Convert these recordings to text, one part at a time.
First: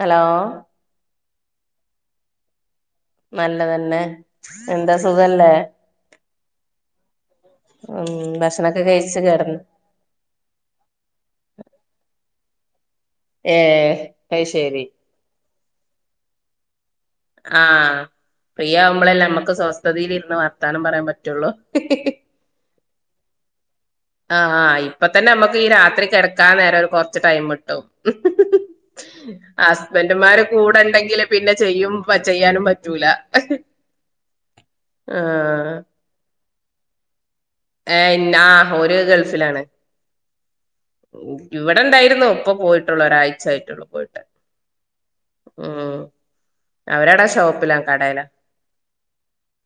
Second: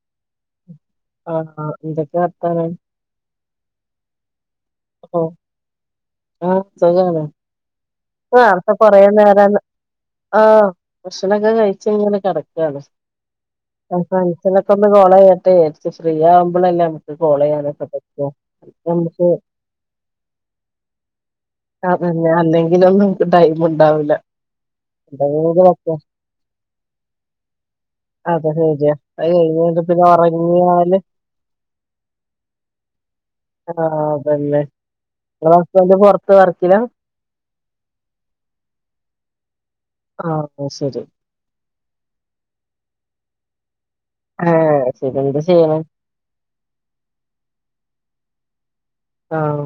Hello ആഹ ആഹ് ഇന്തൊക്കെ വർത്താനം നല്ലതന്നെ എന്താ ഓ സുഖല്ലേ? ആഹ് സുഖാണ് ഉം നേർത്തെ ഭക്ഷണൊക്കെ കൊറേ കഴിച്ച് നേരം കെടന്ന്. ആഹ് ഭക്ഷണൊക്കെ കഴിച്ച് കഴിഞ്ഞ് ഇങ്ങനെ കെടക്കാണ് ഏഹ് അത് [unintelligible] ശരി ഒന്ന് കോള് ചെയ്യട്ടെ ഇച്ചിരി ഫ്രീ ആവുമ്പോളെല്ലേ [unintelligible] ഫ്രീയാവുമ്പോളെല്ലേ നമുക്ക് നമ്മക്ക് സ്വസ്ഥതതിലിരുന്ന് വർത്താനം പറയാൻ പറ്റുള്ളൂ അതന്നെ അല്ലെങ്കിലൊന്നും ടൈം ഉണ്ടാവൂല ആഹ് ആഹ് ഇപ്പ തന്നെ നമ്മക്ക് ഈ എന്തെങ്കിലൊക്കെ രാത്രി കെടക്കാൻ നേരം ഒരു കൊറച്ച് ടൈമ്മ് കിട്ടൂ അതെ ശരിയാ അത് കഴിഞ്ഞിട്ട് പിന്നെ ഹസ്ബൻഡ്ന്മാര് കൂടെ ഒറങ്ങിയാല് ഇണ്ടങ്കില് പിന്നെ ചെയ്യും ഇപ്പ ചെയ്യാനും പറ്റൂല ആഹ് ആഹ് ഇപ്പ വർക്കില ഏ ഇന്ന ആ ഓര് ഗൾഫിലാണ് ആഹ് ഓ ശേരി ഇവിടെണ്ടായിരുന്നു ഇപ്പ പോയിട്ടുള്ളൂ ഒരാഴ്ച ആയിട്ടുള്ളൂ പോയിട്ട് ആഹ് അത് ശരി എന്താ ചെയ്യണെ ഉം അവരടെ ഷോപ്പിലാ കടേല ആഹ്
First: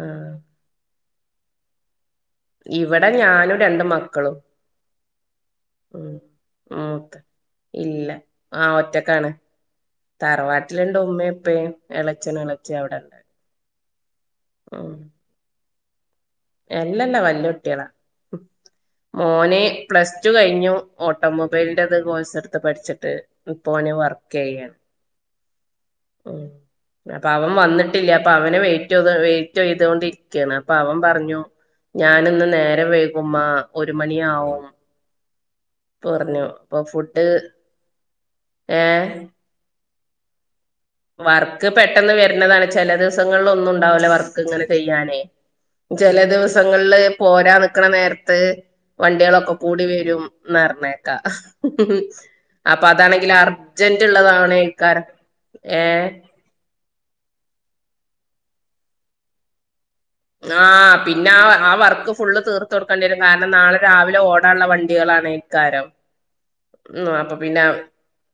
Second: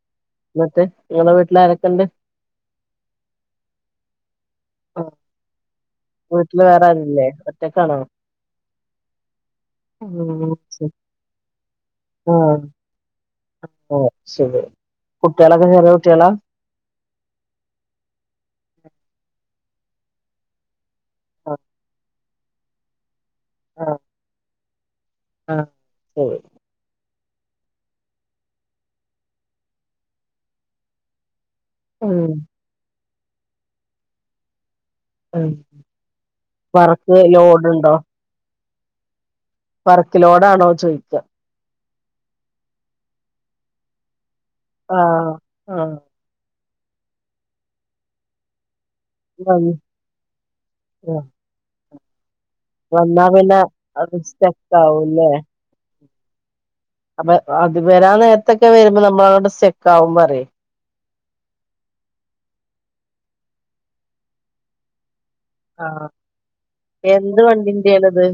ആഹ് നിങ്ങളെ വീട്ടില് ആരൊക്ക്ണ്ട്? ഇവിടെ ഞാനും രണ്ട് മക്കളും ആഹ് ഉം മൂത്ത് ഒറ്റക്കാണോ ഇല്ല ആഹ് ഒറ്റക്കാണ് ഉം തറവാട്ടില്ണ്ട് ഉമ്മേം ഉപ്പേം ഇളച്ഛനും ഇളച്ഛി അവട്ണ്ട് ഓ ശരി കുട്ടിയോളൊക്കെ ചെറിയ കുട്ടിയോളാ? എല്ലല്ലാ വല്യ കുട്ടിയോളാ, മോന് പ്ലസ് ടു കഴിഞ്ഞു ഓട്ടോമൊബൈലിന്റെ ഇത് കോഴ്സ് എടുത്ത് പഠിച്ചിട്ട് ഇപ്പോ ഓന് ആഹ് വർകക്കെയ്യാണ്. ആഹ് ശരി ഉം അപ്പോ അവൻ വന്നിട്ടില്ല അപ്പോ അവന് വെയിറ്റ് ഇത് വെയിറ്റെയ്തൊണ്ടിരിക്കാണ് അപ്പോ അവൻ പറഞ്ഞു ഉം ഞാനിന്ന് നേരം വൈകും ഉമ്മാ ഒരുമണിയാവും ഉം വർക്കേ ലോഡ് ഉണ്ടോ ഏ വർക്ക് ലോടാണോ ചോയി വർക്ക് പെട്ടെന്ന് വരുന്നതാണ് ചെല ദിവസങ്ങളിലൊന്നും ഉണ്ടാവുല്ല വർക്ക് ഇങ്ങനെ ചെയ്യാനേ ആഹ് ആഹ് ചെല ദിവസങ്ങളില് പോരാൻ നിക്കണ നേരത്ത് വണ്ടിയോള് ഒക്കെ വന്ന് കൂടി വരുംന്ന്റന്നേക്ക ആഹ് അപ്പോ വന്നാ അതാണെങ്കില് പിന്നെ അർജന്റ് അത് സ്റ്റക്ക് ഉള്ളതാണെക്കാർ ആവുംല്ലേ ഏ അപ്പോ അത് വരാൻ നേരത്തൊക്കെ വരുമ്പോഴ് നമ്മളവിടെ സ്റ്റക്ക് ആകുംന്ന് പറയും ആ പിന്നെ ആ ആ വർക്ക് ഫുള്ള് തീർത്ത് കൊടുക്കേണ്ടി വരും കാരണം നാളെ രാവിലെ ഓടാനുള്ള വണ്ടികളാണേ കാരം ആഹ് ഉം അപ്പോ എന്ത് പിന്നെ വണ്ടിന്റെയാണിത്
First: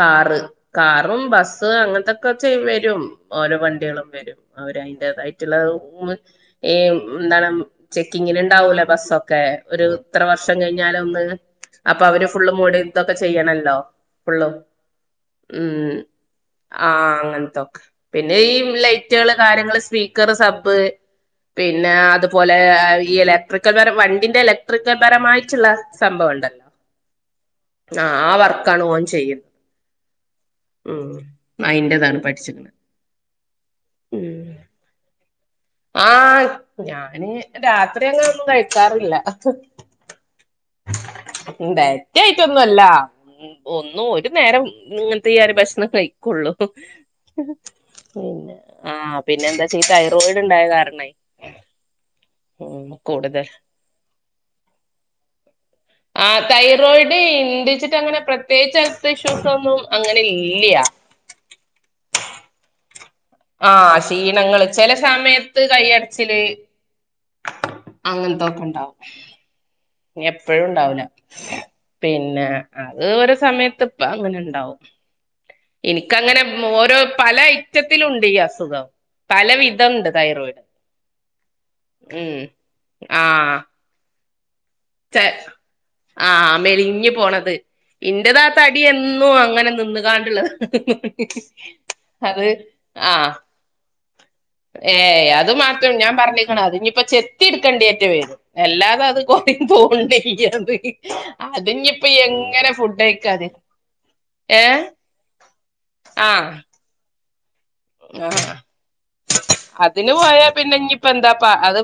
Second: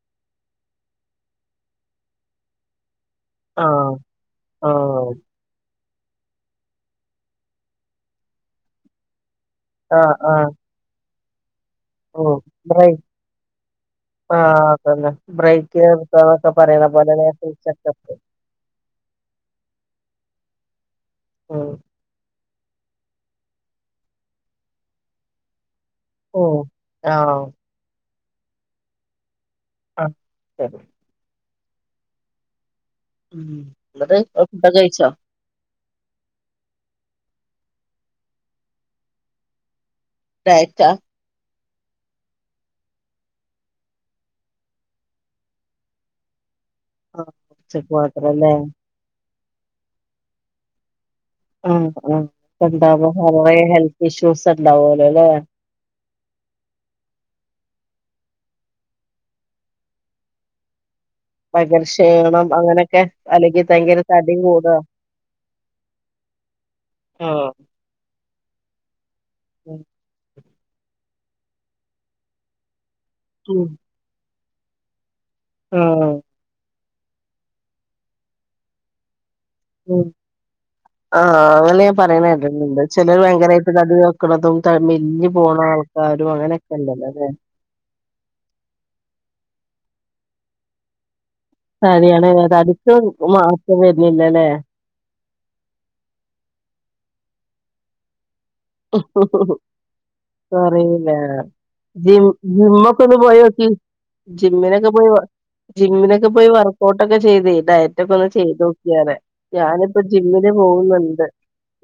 കാറ് കാറും ബസ് അങ്ങനത്തൊക്കെ ചെയ് വരും ഓരോ ആഹ് വണ്ടികളും വരും അവര് ആഹ് അതിന്റെതായിട്ടുള്ള ഉമ് ഈ എന്താണ് ചെക്കിങ്ങിനുണ്ടാവൂലേ ബസ്സൊക്കെ ഒരു ആഹ് ഇത്ര ആഹ് വർഷം കഴിഞ്ഞ് ഞ്ഞാലൊന്ന് അപ്പോ അവര് ഓഹ് ഫുള്ള് മോടി ബ്രേക്ക് ഇതൊക്കെ ചെയ്യണോല്ലോ ഫുള്ളും ആഹ് അതന്നെ ബ്രേക്ക് ഉം നിർത്താന്നൊക്കെ പറയണ ആ പോലെ നേ ഫുൾ അങ്ങനത്തൊക്കെ ചെക്കപ്പ് പിന്നെ ഈ ഉള്ള റ്റ്ലെള് കാര്യങ്ങള് സ്പീക്കറ് സബ്ബ് ഉം പിന്നെ അതുപോ ലെ ഈ ഇലക്ട്രിക്കൽ പരം വണ്ടിന്റെ ഇലക്ട്രിക്കൽ പരമായിട്ടുള്ള സംഭവം ഓഹ് ഉണ്ടല്ലോ ആഹ് ആ ആ വർക്കാണ് ഓൻ ചെയ്യു ആഹ ശരി ഉം അയിന്റെ ഇതാണ് പഠിച്ച്ക്കണ് ഉ ഇന്നട്ട് അഅ് കഴിച്ചോ ആഹ് ഞാന് രാത്രി അങ്ങനെ ഒന്നും കഴിക്കാറില്ല ഡയറ്റാ ഡയറ്റായിട്ടൊന്നും അല്ല ഉ ഒന്നോ ഒരു നേരം ഇങ്ങനത്തെ ഈ അരി ഭക്ഷനൊക്കഴി ള്ളു ഹ് ആഹ് ഉച്ചക്ക് മാത്രല്ലേ പിന്നെ ആഹ് പിന്നെ എന്താ വച്ചാഈ തൈറോയിഡ് ഉണ്ടായത് കാരണേ ആ ആ ഉം ഉണ്ടാവോ കൂടുതൽ കൊറേ ഹെൽത്ത് ഇഷ്യൂസ് ഉണ്ടാവോലോ ല്ലേ ആ തൈറോയിഡ് ഇണ്ട്ച്ച്ട്ട് അങ്ങനെ പ്രത്യേക ഹെൽത്ത് ഇഷ്യൂസ് ഒന്നും അങ്ങനെ ഇല്ല്യാ പകൽ ക്ഷീണം അങ്ങനെയൊക്കെ അല്ലെങ്കിൽ ആഹ് ഭയങ്കര തടി ക്ഷീണങ്ങള് കൂടാ ചെല സമയത്ത് കയ്യടച്ചില് ആഹ് അങ്ങനത്തൊക്കെ ഉണ്ടാവും ഉം ഇനി എപ്പോഴും ഉണ്ടാവുലാ പിന്നെ അത് ഒരു ഉം സമയത്ത് അപ്പ അങ്ങനെ ഉണ്ടാവും എനിക്ക് ആഹ് ക്കങ്ങനെ ഓരോ പല അയ്റ്റത്തിലുണ്ട് ഈ അസുഖം പല വി ഉ ആഹ അങ്ങനെ ഞാൻ ഉം പറയണെട്ടിട്ടുണ്ട് ചിലർ ആഹ് ഭയങ്കരമായിട്ട് തടി ടിക്ക്ണതും ച മെലിഞ്ഞു പോണ ആൾക്കാരും ആഹ് മെലിഞ്ഞു അങ്ങനെയൊക്കെണ്ടല്ലല്ലോ പോണത് ഇന്റതാ തടി എന്നും അങ്ങനെ നിന്ന് കാണ്ടുള്ളത് സരിയാണ് തടിക്കും എത്തും മാറ്റം വരുന്നില്ലല്ലേ ഏയ് അത് മാത്രം ഞാൻ പറഞ്ഞിക്കണ അത് ഇനിയിപ്പോ ചെത്തി എടുക്കണ്ടി ഏറ്റം വരും അല്ലാതെ അത് കുറ കൊറിയൂല്ല അതിഞ്ഞിപ്പ ജിം എങ്ങനെ ജിമ്മ ഫുഡ് ഒക്കെ ഒന്ന് കഴിക്കാതെ പോയോക്കി ഏഹ് ജിമ്മിനൊക്കെ പോയി ജിമ്മിനൊക്കെ പോയി ആഹ് വർക്കഔട്ട്ക്കെ ചെയ്ത ഡയ ഒറ്റക്ക ഒന്ന് ആഹ് ചെയ്ത് നോക്കിയാറ ഞാനിപ്പോ അതിന് ജിമ്മന് പോകുന്നുണ്ട്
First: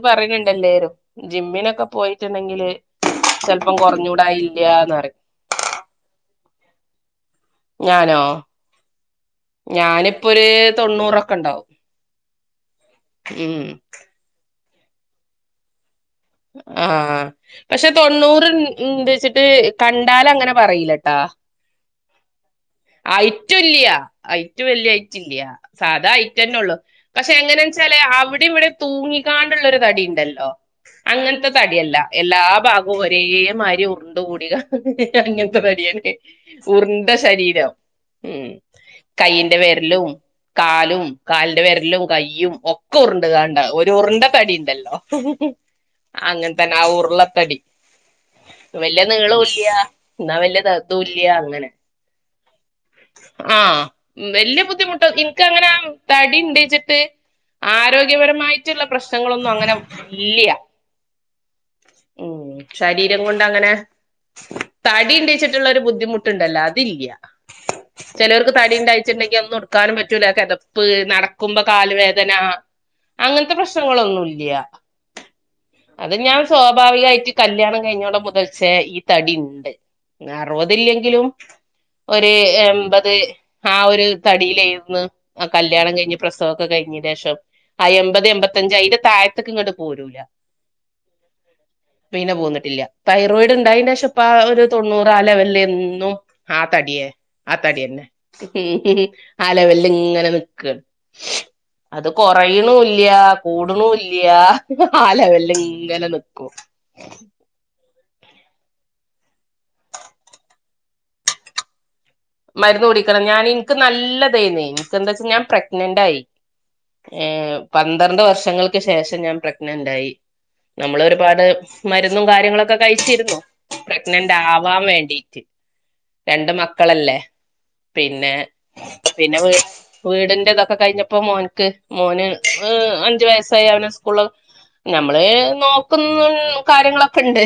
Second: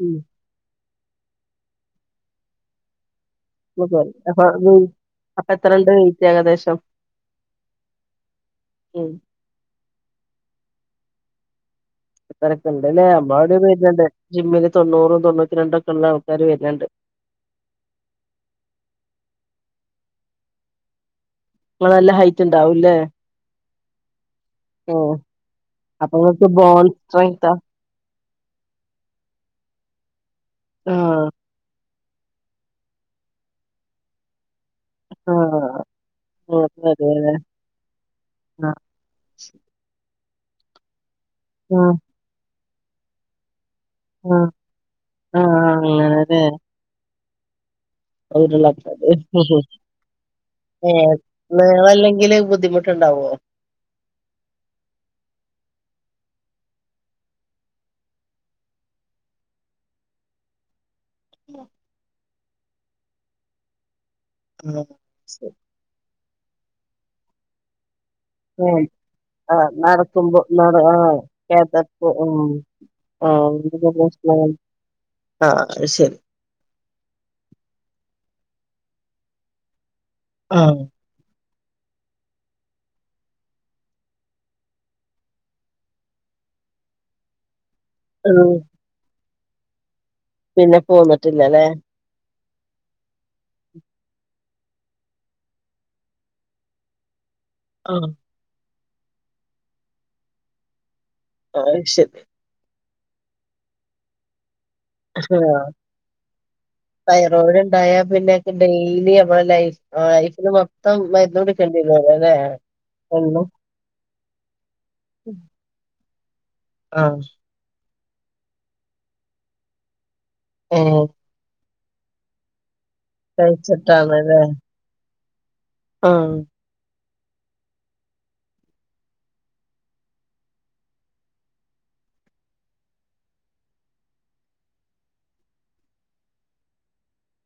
ഉം ല്ലേരും ജിമ്മിനൊക്കെ പോയിട്ടുണ്ടെങ്കില് ചെൽപ്പം ഇപ്പൊ പോയി. അപ്പൊ വെയ് കുറഞ്ഞൂടായില്ലാന്ന് പറയും അപ്പൊ എത്ര രണ്ട് വൈറ്റ് ഏകദേശം ഞാനോ ഉം ഞാനിപ്പോ ഒരു തൊണ്ണൂറൊക്കെ ഉണ്ടാവും അത്രക്കെ ഉണ്ട്ല്ലേ അമ്മടെ ഉം വരുന്ന്ണ്ട് ജിമ്മില് തൊണ്ണൂറും തൊണ്ണൂറ്റി രണ്ടും ഒക്കെ ഉള്ള ആ ആഹ് പക്ഷെ തൊണ്ണൂറ്ണ്ട് ച്ചിട്ട് കണ്ടാല അങ്ങനെ പറയിലട്ടാ നിങ്ങള് നല്ല ഹൈറ്റ് ഉണ്ടാവൂല്ലേ ഹയ്റ്റ് ഇല്ല്യാ അയ്റ്റ് വല്യ ഉം ഹയ്റ്റില്യാ സാധാ അപ്പൊ നിങ്ങക്ക് അയ്റ്റെന്നെ ഉള്ളൂ ബോൺ പക്ഷെ സ്ട്രെങ്താ എങ്ങനെ അവിടെ ഇവിടെ തൂങ്ങിക്കാണ്ടുള്ളരു തടി ഉണ്ടല്ലോ ആഹ് അങ്ങനത്തെ തടിയല്ല എല്ലാ ഭാഗവും ഒരേ മാരി ഉര്ണ്ട് കൂടി കാ അങ്ങനത്തെ ആഹ് തടിയാണ് അതെ ഉര്ണ്ട അതെ ശരീരം ഉം ആ കയ്യിന്റെ വിരലും കാലും കാലിന്റെ ആഹ് വിരലും കൈ്യും ഒക്കെ ഉര്ണ്ട് കാണ്ടാ ഒരു ഉര്ണ്ട ആഹ് തടി ഉണ്ടല്ലോ ആഹ് അങ്ങനെ തന്നെ ആ ഉരുളത്തടി അങ്ങനെല്ലേ വല്യ ഉരുളപ്പത് നീളോല്യ എന്നാ വല്യ ഇതു ഏഹ് ഇല്ലയ അങ്ങനെ നീളല്ലെങ്കില് ബുദ്ധിമുട്ടുണ്ടാവോ ആഹ് വല്യ ബുദ്ധിമുട്ട് ഇൻക്ക് അങ്ങനെ തടി ഉണ്ട് വച്ചിട്ട് ആരോഗ്യപരമായിട്ടുള്ള പ്രശ്നങ്ങളൊന്നും അങ്ങനെ ഇല്ല്യ ഉം ശരീരം കൊണ്ട് അങ്ങനെ ആഹ് തടി ശരി ഉണ്ട്ച്ചിട്ടുള്ളൊ ഒരു ബുദ്ധിമുട്ട് ഇട്ടുണ്ടല്ലോ അതില്ല. ചിലവർക്ക് തടി ഏഹ് ഉണ്ടായിച്ചിട്ടുണ്ടെങ്കി ഒന്നും ആഹ് എടുക്കാനും പറ്റൂല. നടക്കുമ്പോ നട കെതപ്പ് ആഹ് നടക്കുമ്പോ കാല് കേതപ്പ് വേദന. ഉം ആഹ് അങ്ങനത്തെ പ്രശ്നങ്ങളൊന്നും പ്രശ്നങ്ങൾ ഇല്ലയ. ആഹ് അത് ശരി ഞാൻ സ്വാഭാവിക ആയിട്ട്. കല്യാണം കഴിഞ്ഞോടെ മുതൽച്ചേ ഈ തടി ഉണ്ട്. അറുപത് ആഹ് ലെങ്കിലും ഒരു എമ്പത്. ആ ഒരു തടിയിലേരുന്ന് ആ കല്യാണം കഴിഞ്ഞ് പ്രസവമൊക്കെ കഴിഞ്ഞ് ശേഷം. ആ എൺമ്പത് ഉം എൺപത്തഞ്ച് അതിന്റെ താഴത്തേക്ക് ഇങ്ങോട്ട് പോരൂല്ല. പിന്നെ പോന്ട്ട്ല്ലല്ലേ പിന്നെ പോന്നിട്ടില്ല തൈറോയിഡ് ഇണ്ടായിന്റേഷ ഇപ്പാ ആഹ് ഒരു തൊണ്ണൂറാ ആഹ് ലെവലില്ലെന്നും. എന്നും ആ തടിയേ ആ തടിന്നെ ആഹ് ആ ലെവല് ഇങ്ങനെ നിക്കാ. അത് കൊറയ്ണൂലാ കൂടുണൂലാ. ആഹ് ല്ലെവലിഇങ്ങനെ നിക്കും. ണ്ടായ പിന്നെക്കെ ഡെയിലി നമ്മളെ ലൈഫ് ലൈഫില് മൊത്തം മരുന്ന് കുടി [unintelligible] ല്ലെ എന്നും ൻക്ക് നല്ല ഇതേനെയ് ഇൻക്കെ എന്താച്ചാ ഞാൻ പ്രഗ്നനന്റായി ആഹ് ഏ പന്ത്രണ്ട് വർഷങ്ങൾക്ക് ശേഷം ഞാൻ പ്രഗ്നന്റായി ഏഹ് നമ്മളൊഒരുപാട്. മരുന്നും കാര്യങ്ങളൊക്കെ കഴിച്ചിരുന്നു പ്രഗ്നന്റ് കഴിച്ചിട്ടാണല്ലേ ആവാൻ വേണ്ടിട്ട്. ആഹ് രണ്ട് മക്കളല്ലേ പിന്നെ പിന്നെ വ് വീടിന്റെ ഇതൊക്കെ കഴിഞ്ഞപ്പോ മോനക്ക് മോന് ഹ് അഞ്ചു വയസ്സായി അവന് സ്കൂള് നമ്മള് നോക്കുന്നു കാര്യങ്ങളൊക്കെ ഇണ്ട്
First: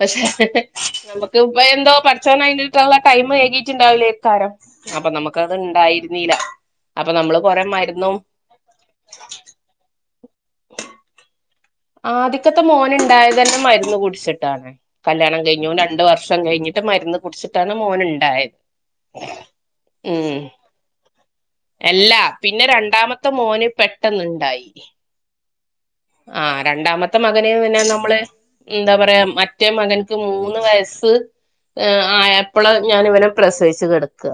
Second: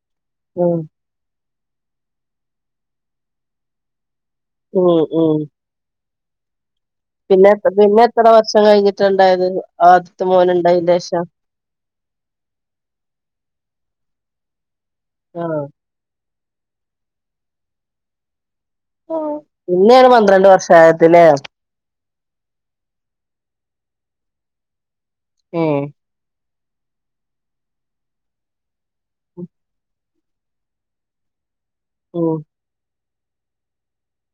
പക്ഷെ ഉം നമുക്ക് ഇപ്പ എന്തോ പച്ചോന കഴഞ്ഞിട്ടുള്ള ടൈം ഏകിട്ട്ണ്ടാവില്ലേക്കാരം ഉം അപ്പൊ ഉം നമുക്ക് അത് ഇണ്ടായിരിന്നീല്ല പിന്നെ പിന്നെ എത്ര വർഷം കഴിഞ്ഞിട്ട ഇണ്ടായത് ആദ്യത്തെ മോന് ഇണ്ടായിന്റേഷം ആദ്യക്കത്തെ മോൻ ഉണ്ടായതന്നെ മരുന്ന് കുടിച്ചിട്ടാണ് കല്യാണം ആഹ് കഴിഞ്ഞു ഓന് രണ്ടു വർഷ ഷം കഴിഞ്ഞിട്ട് മരുന്ന് കുടിച്ചിട്ടാണ് മോൻഇണ്ടായത്. പിന്നേണ് പന്ത്രണ്ട് വർഷയത്തിന് എല്ലാ പിന്നെ രണ്ടാമത്തെ മോന് പെട്ടന്ന്ണ്ടായി ഉം ആഹ് രണ്ടാമത്തെ മകന് പിന്നെ നമ്മള്. ഇന്താ പറയാ മറ്റേ മകൻക്ക് മൂന്ന് വയസ്സ്. ഉം ആയപ്ള് ഞാന് ഇവനെ പ്രസവിച്ച് കിടക്കാ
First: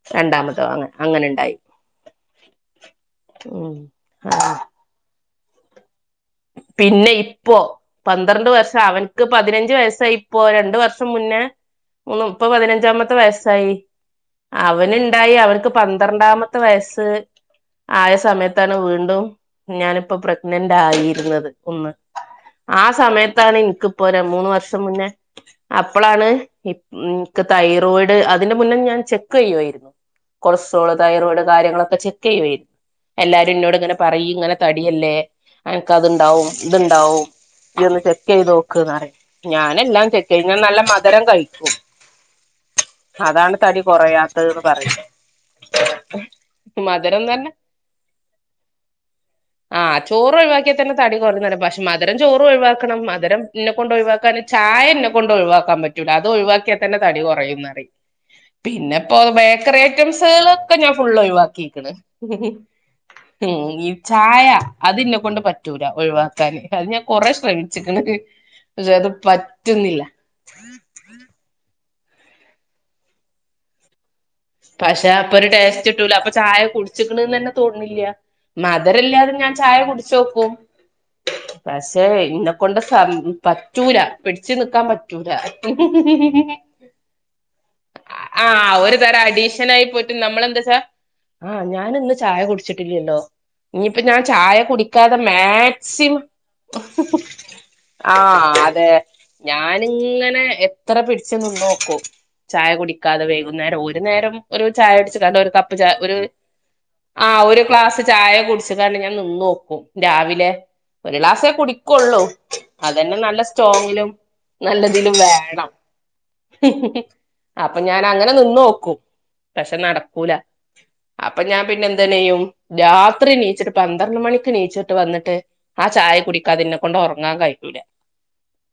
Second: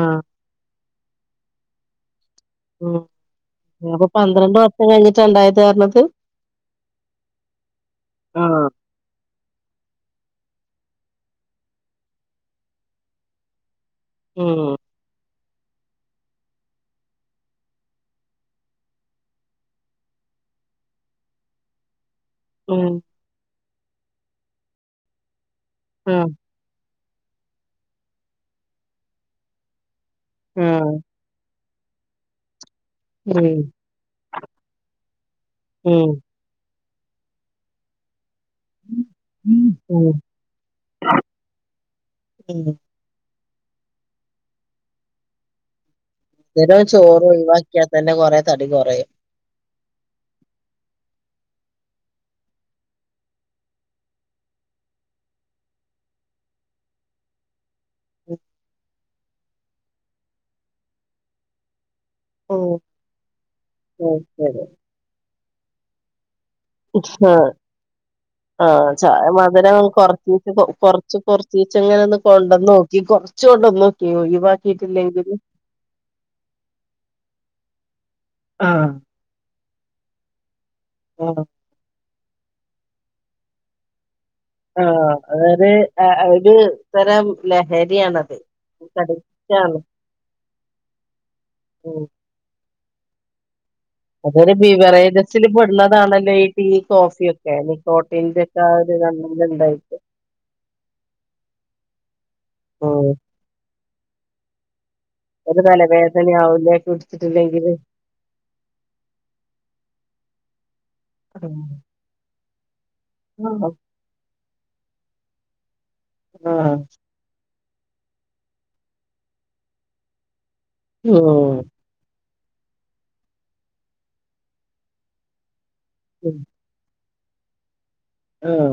ആഹ് രണ്ടാമതോ അങ്ങനെ അങ്ങനെ ഇണ്ടായി ഉം പ്പോ ആ പന്ത്രണ്ട് വർഷം കഴിഞ്ഞിട്ടാ ഇണ്ടായത് തറഞ്ഞത് പിന്നെ ഇപ്പോ പന്ത്രണ്ട് ആഹ് വർഷം അവൻ ക്ക് പതിനഞ്ച് വയസ്സായി ഇപ്പോ രണ്ടു വർഷം മുന്നേ മന്ന് ഇപ്പ പതിനഞ്ചാമത്തെ വയസ്സായി ഉം അവനുണ്ടായി അവർക്ക് പ പന്ത്രണ്ടാമത്തെ വയസ്സ് ആയ സമയത്താണ് വീണ്ടും ഞാനിപ്പോ പ്രഗ്നന്റാ ആയി. ഒന്ന് ആ ഉം സമയത്താണ് ഇൻക്ക്പ്പോരാ മൂന്ന് വർഷം മുന്നേ. അപ്പോളാണ് ആഹ് ഇൻക്ക് തൈറോയിഡ് അതിന്റെ മുന്നേ ഞാൻ ചെക്ക് ചെയ്യുവായിരുന്നു കൊളസ്ട്രോൾ ആഹ് തൈറോയിഡ് കാര്യങ്ങളൊക്കെ ചെക്ക് ചെക്ക്യോയായിരുന്നു എല്ലാരും ഉം ഇന്നോട് ഇങ്ങനെ പറയ്യ് ഇങ്ങനെ തടിയല്ലേ. ക്ക ഉം അതുണ്ടാവും ഇതുണ്ടാവും ഇയൊന്ന് ടെസ്റ്റെയ്തോ ക്ക് നറയും ഉം ഞാനെല്ലാം ചെക്കെയ്യും ഞ്ഞാൻ നല്ല മധരം കഴിക്കും. ഉം അതാണ് തടി കുറയാത്തദ്ന് പറയും. ധുരോം മധുരം ചോറും തന്നെ ഒഴിവാക്ക്യാ തെന്നെ കൊറേ തടി കൊറയും ആഹ് ചോറ് ഒഴിവാക്കി തെന്നെ തടി കൊറയുന്ന് പറയും. പക്ഷെ മധരം ചോറ് ഒഴിവാക്കണം മധരം ഇന്നെ കൊണ്ട് ഒഴികാന് ച്ചായ ഇന്നെ കൊണ്ട് ഒഴിവാക്കാ പ ല അത് ഒഴിവാക്യ തെന്നെ തടി കെറയുന്നറിം പിന്നെപ്പോ ബേക്കറി ഐറ്റംസ്ള് ഒക്കെ ഞാൻ ഫുള്ള് ഒഴിവാക്കിക്ണ്. ഉം ഹും ഈ ഉം ചായ അതിന്നെ കൊണ്ട് പറ്റൂല ഒഴിവാക്കാന്. അത് ഞാൻ ഉം ഹാ കൊറെ ശ്രമിച്ചിക്ക്ണ് ആഹ് പക്ഷെ അത് ചായ മധുരം പറ്റുന്നില്ല കൊർച്ചീച്ചെ കൊ കൊർ ച്ച് കൊർച്ചീച്ചെങ്ങനെന്ന് കൊണ്ടന്നോക്കി കൊർച്ചൊണ്ടനോക്കി [unintelligible] പക്ഷേ അപ്പൊ ഒരു ടേസ്റ്റ്ട്ടൂല അപ്പൊ ചായ കുടിച്ക്ക്ണ്നെന്നെ തോൺണില്ലാ ആഹ് മദരല്ലാതെ ഞാൻ ചായ കുടിച്ചോക്കും [unintelligible] പശേ ഇന്നെ കൊണ്ട് സം പറ്റൂല പിടിച് നിക്കാ ആഹ് പറ്റൂല അതൊരു ഒരു തരം ലഹരിയാണത് ആഹ് ഒരു തര അടി അഡിക്റ്റാണ് അഡിക്ഷനായിട്ട് പോയിട്ട് നമ്മളെന്താച്ചാ ആഹ് ഉം ഞാനിന്ന് ചായ കുടിച്ചിട്ടില്ലല്ലോ ഇഞ്ഞിപ്പോ ഞാൻ അതൊരു ചായ കുടിക്കാതെ ബിവറേജസിൽ മാക്സിമം പെടുന്നതാണല്ലോ ഈ ടീ കോഫിയൊക്കെ നിക്കോട്ടിന്റെ ആഹ് ഒക്കെ ആ അതേ ഒരു കണ്ടന്റ് ഉണ്ടായിട്ട് ഞാനിങ്ങനേ എത്ര പിടിച്ച് നിന്നോക്കും ചായ ഉം കുടിക്കാതെ വൈകുന്നേരം ഒരു നേരം ഒരു ചായൊടിച്ച്ങ്ങാണ്ട് ഒര് ഒരു കപ്പ് ചാ ഒര് തലവേദനയാവൂലേ ആഹ്‌ ഒര് കുടിച്ചിട്ടില്ലെങ്കില് ഗ്ലാസ് ചായ കുടിച്ച്ങ്ങാണ്ട് ഞാൻ നിന്നോക്കും രാവിലെ ഒരു ക്ലാസേ ആഹ് കുടിക്കൊള്ളൂ അതന്നെ നല്ല ആഹ് സ്ട്രോങ്ങിലും നല്ലതിലും വേണം അപ്പ ഞാനങ്ങനെ നിന്നോക്കും പക്ഷേ നടക്കൂല അപ്പൊ ഉം ഞാൻ പിന്നെ എന്തണിയും രാത്രി നീച്ചിട്ട് പന്ത്രണ്ട് മണിക്ക് നീച്ചിട്ട് വന്നിട്ട് ആഹ് ചായ കുടിക്കാതെന്നെക്കൊണ്ട് ഒറങ്ങാൻ കയ്യൂല ആഹ്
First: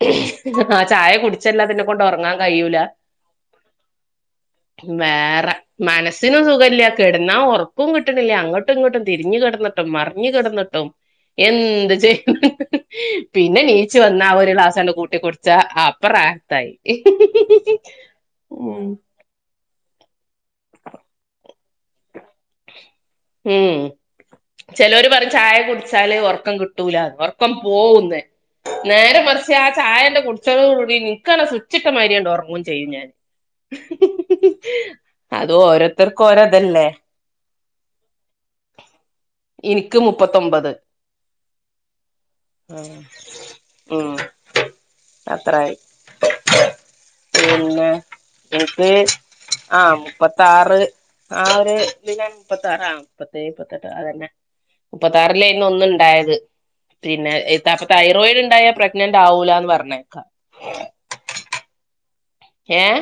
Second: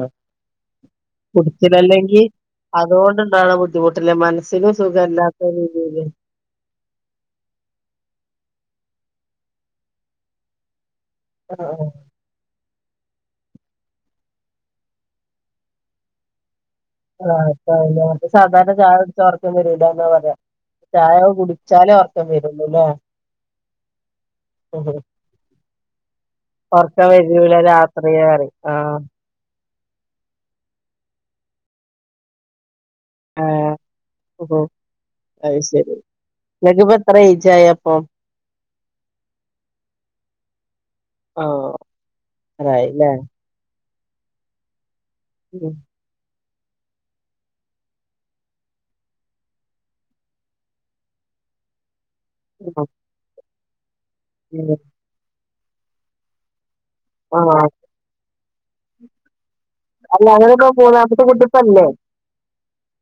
ആഹ് ചായ കുടിച്ചല്ലാതെന്നെക്കൊണ്ട് ഒറങ്ങാൻ കയ്യൂലാ അതോണ്ട്ണ്ടാവ്ണ ബുദ്ധിമുട്ടില് മനസ്സിനും സുഖല്ലാത്ത രീതിയില് സ്സിനും സുഖല്ല്യ കെട്ന്നാ ഒറക്കും കിട്ട്ണില്ല അങ്ങട്ടും ഇങ്ങട്ടും തിരിഞ്ഞ് കെട്ന്ന്ട്ടും മറിഞ്ഞ് കെട്ന്ന്ട്ടും എന്ത് ചെയ് പിന്നെ നീച്ച് വന്നാ ആഹ് ഒരു ഗ്ലാസ്സാണ്ട് കൂട്ടി കുടിച്ചാ അപ്പ റാഹത്തായി റാഹത്തായിലേ മറ്റേ സാധാരണ ഉം ചായൊ ച്ചാ ഒറക്കം വരൂലാന്നാ പറയാ ചായ കുടിച്ചാലേ ഒറക്കം വരൊള്ളൂല്ലേ ഉം ചേലോര് പറയും ചായ കുടിച്ചാല് ഒറക്കം കിട്ടൂലാന്ന് ഒറക്കം പോവ്വും പറയാറിം ആഹ് ച്ച് ആ ചായണ്ട് കുടിച്ചതോട്കൂടി നിക്കാണ്ട് സുച്ച്ട്ട മാര്യാണ്ട് ഒറങ്ങും ചെയ്യും ഞാന് ആഹ് അത് അയ്ശരി ഓരോരുത്തർക്കും ഓരോതല്ലേ ഇങ്ങക്ക്പ്പോ എത്ര ഏജായി അപ്പോ ഇനിക്ക് മുപ്പത്തൊമ്പത് ആഹ് ആഹ് അത്രയായില്ലേ ഉം ഉം അത്രായി പിന്നേ എനിക്ക് ആഹ് മുപ്പത്താറ് ആ ഒര്തിനനു മുപ്പത്താറാ മുപ്പത്തേഴ് മുപ്പത്തെട്ട് അതന്നെ ഉം മുപ്പത്താറിലേന്നു ഒന്ന്ണ്ടായത് പിന്നെ ഇ ആഹ് ത അപ്പ തൈറോയിഡ് ണ്ടായാ പ്രഗ്നന്റ് ആവൂലാന്ന് പർ അല്ലാ അങ്ങനെപ്പോ മൂന്നാമത്തെ കുട്ടിപ്പല്ലേ ഏഹ്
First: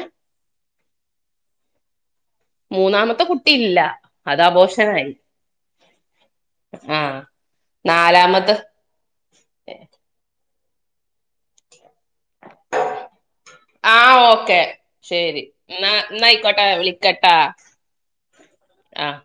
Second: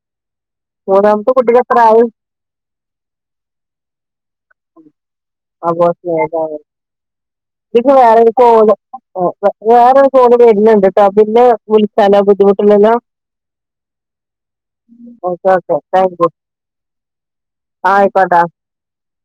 മൂന്നാമത്തെ കുട്ടിക്ക് എത്രായി മൂന്നാമത്തെ കുട്ടി ഇല്ല അത് അബോഷനായി അബോഷനായില്ലേ ആഹ് ഇത്ക്ക് വേറെ ഒരു നാലാമത്തെ കോൾ വേറൊരു കോള് വര്ണ് ണ്ട്ട്ടോ പിന്നേ വിളിച്ചാലോ ബുദ്ധിമുട്ടില്ലല്ലോ ആഹ് ഓക്കേ ശരി ഓക്കെ ഓക്കെ ന്നാ ഇന്നയിക്കോട്ടെ വിളിക്കട്ടാ ആഹ് ആയിക്കോട്ടേ ആഹ്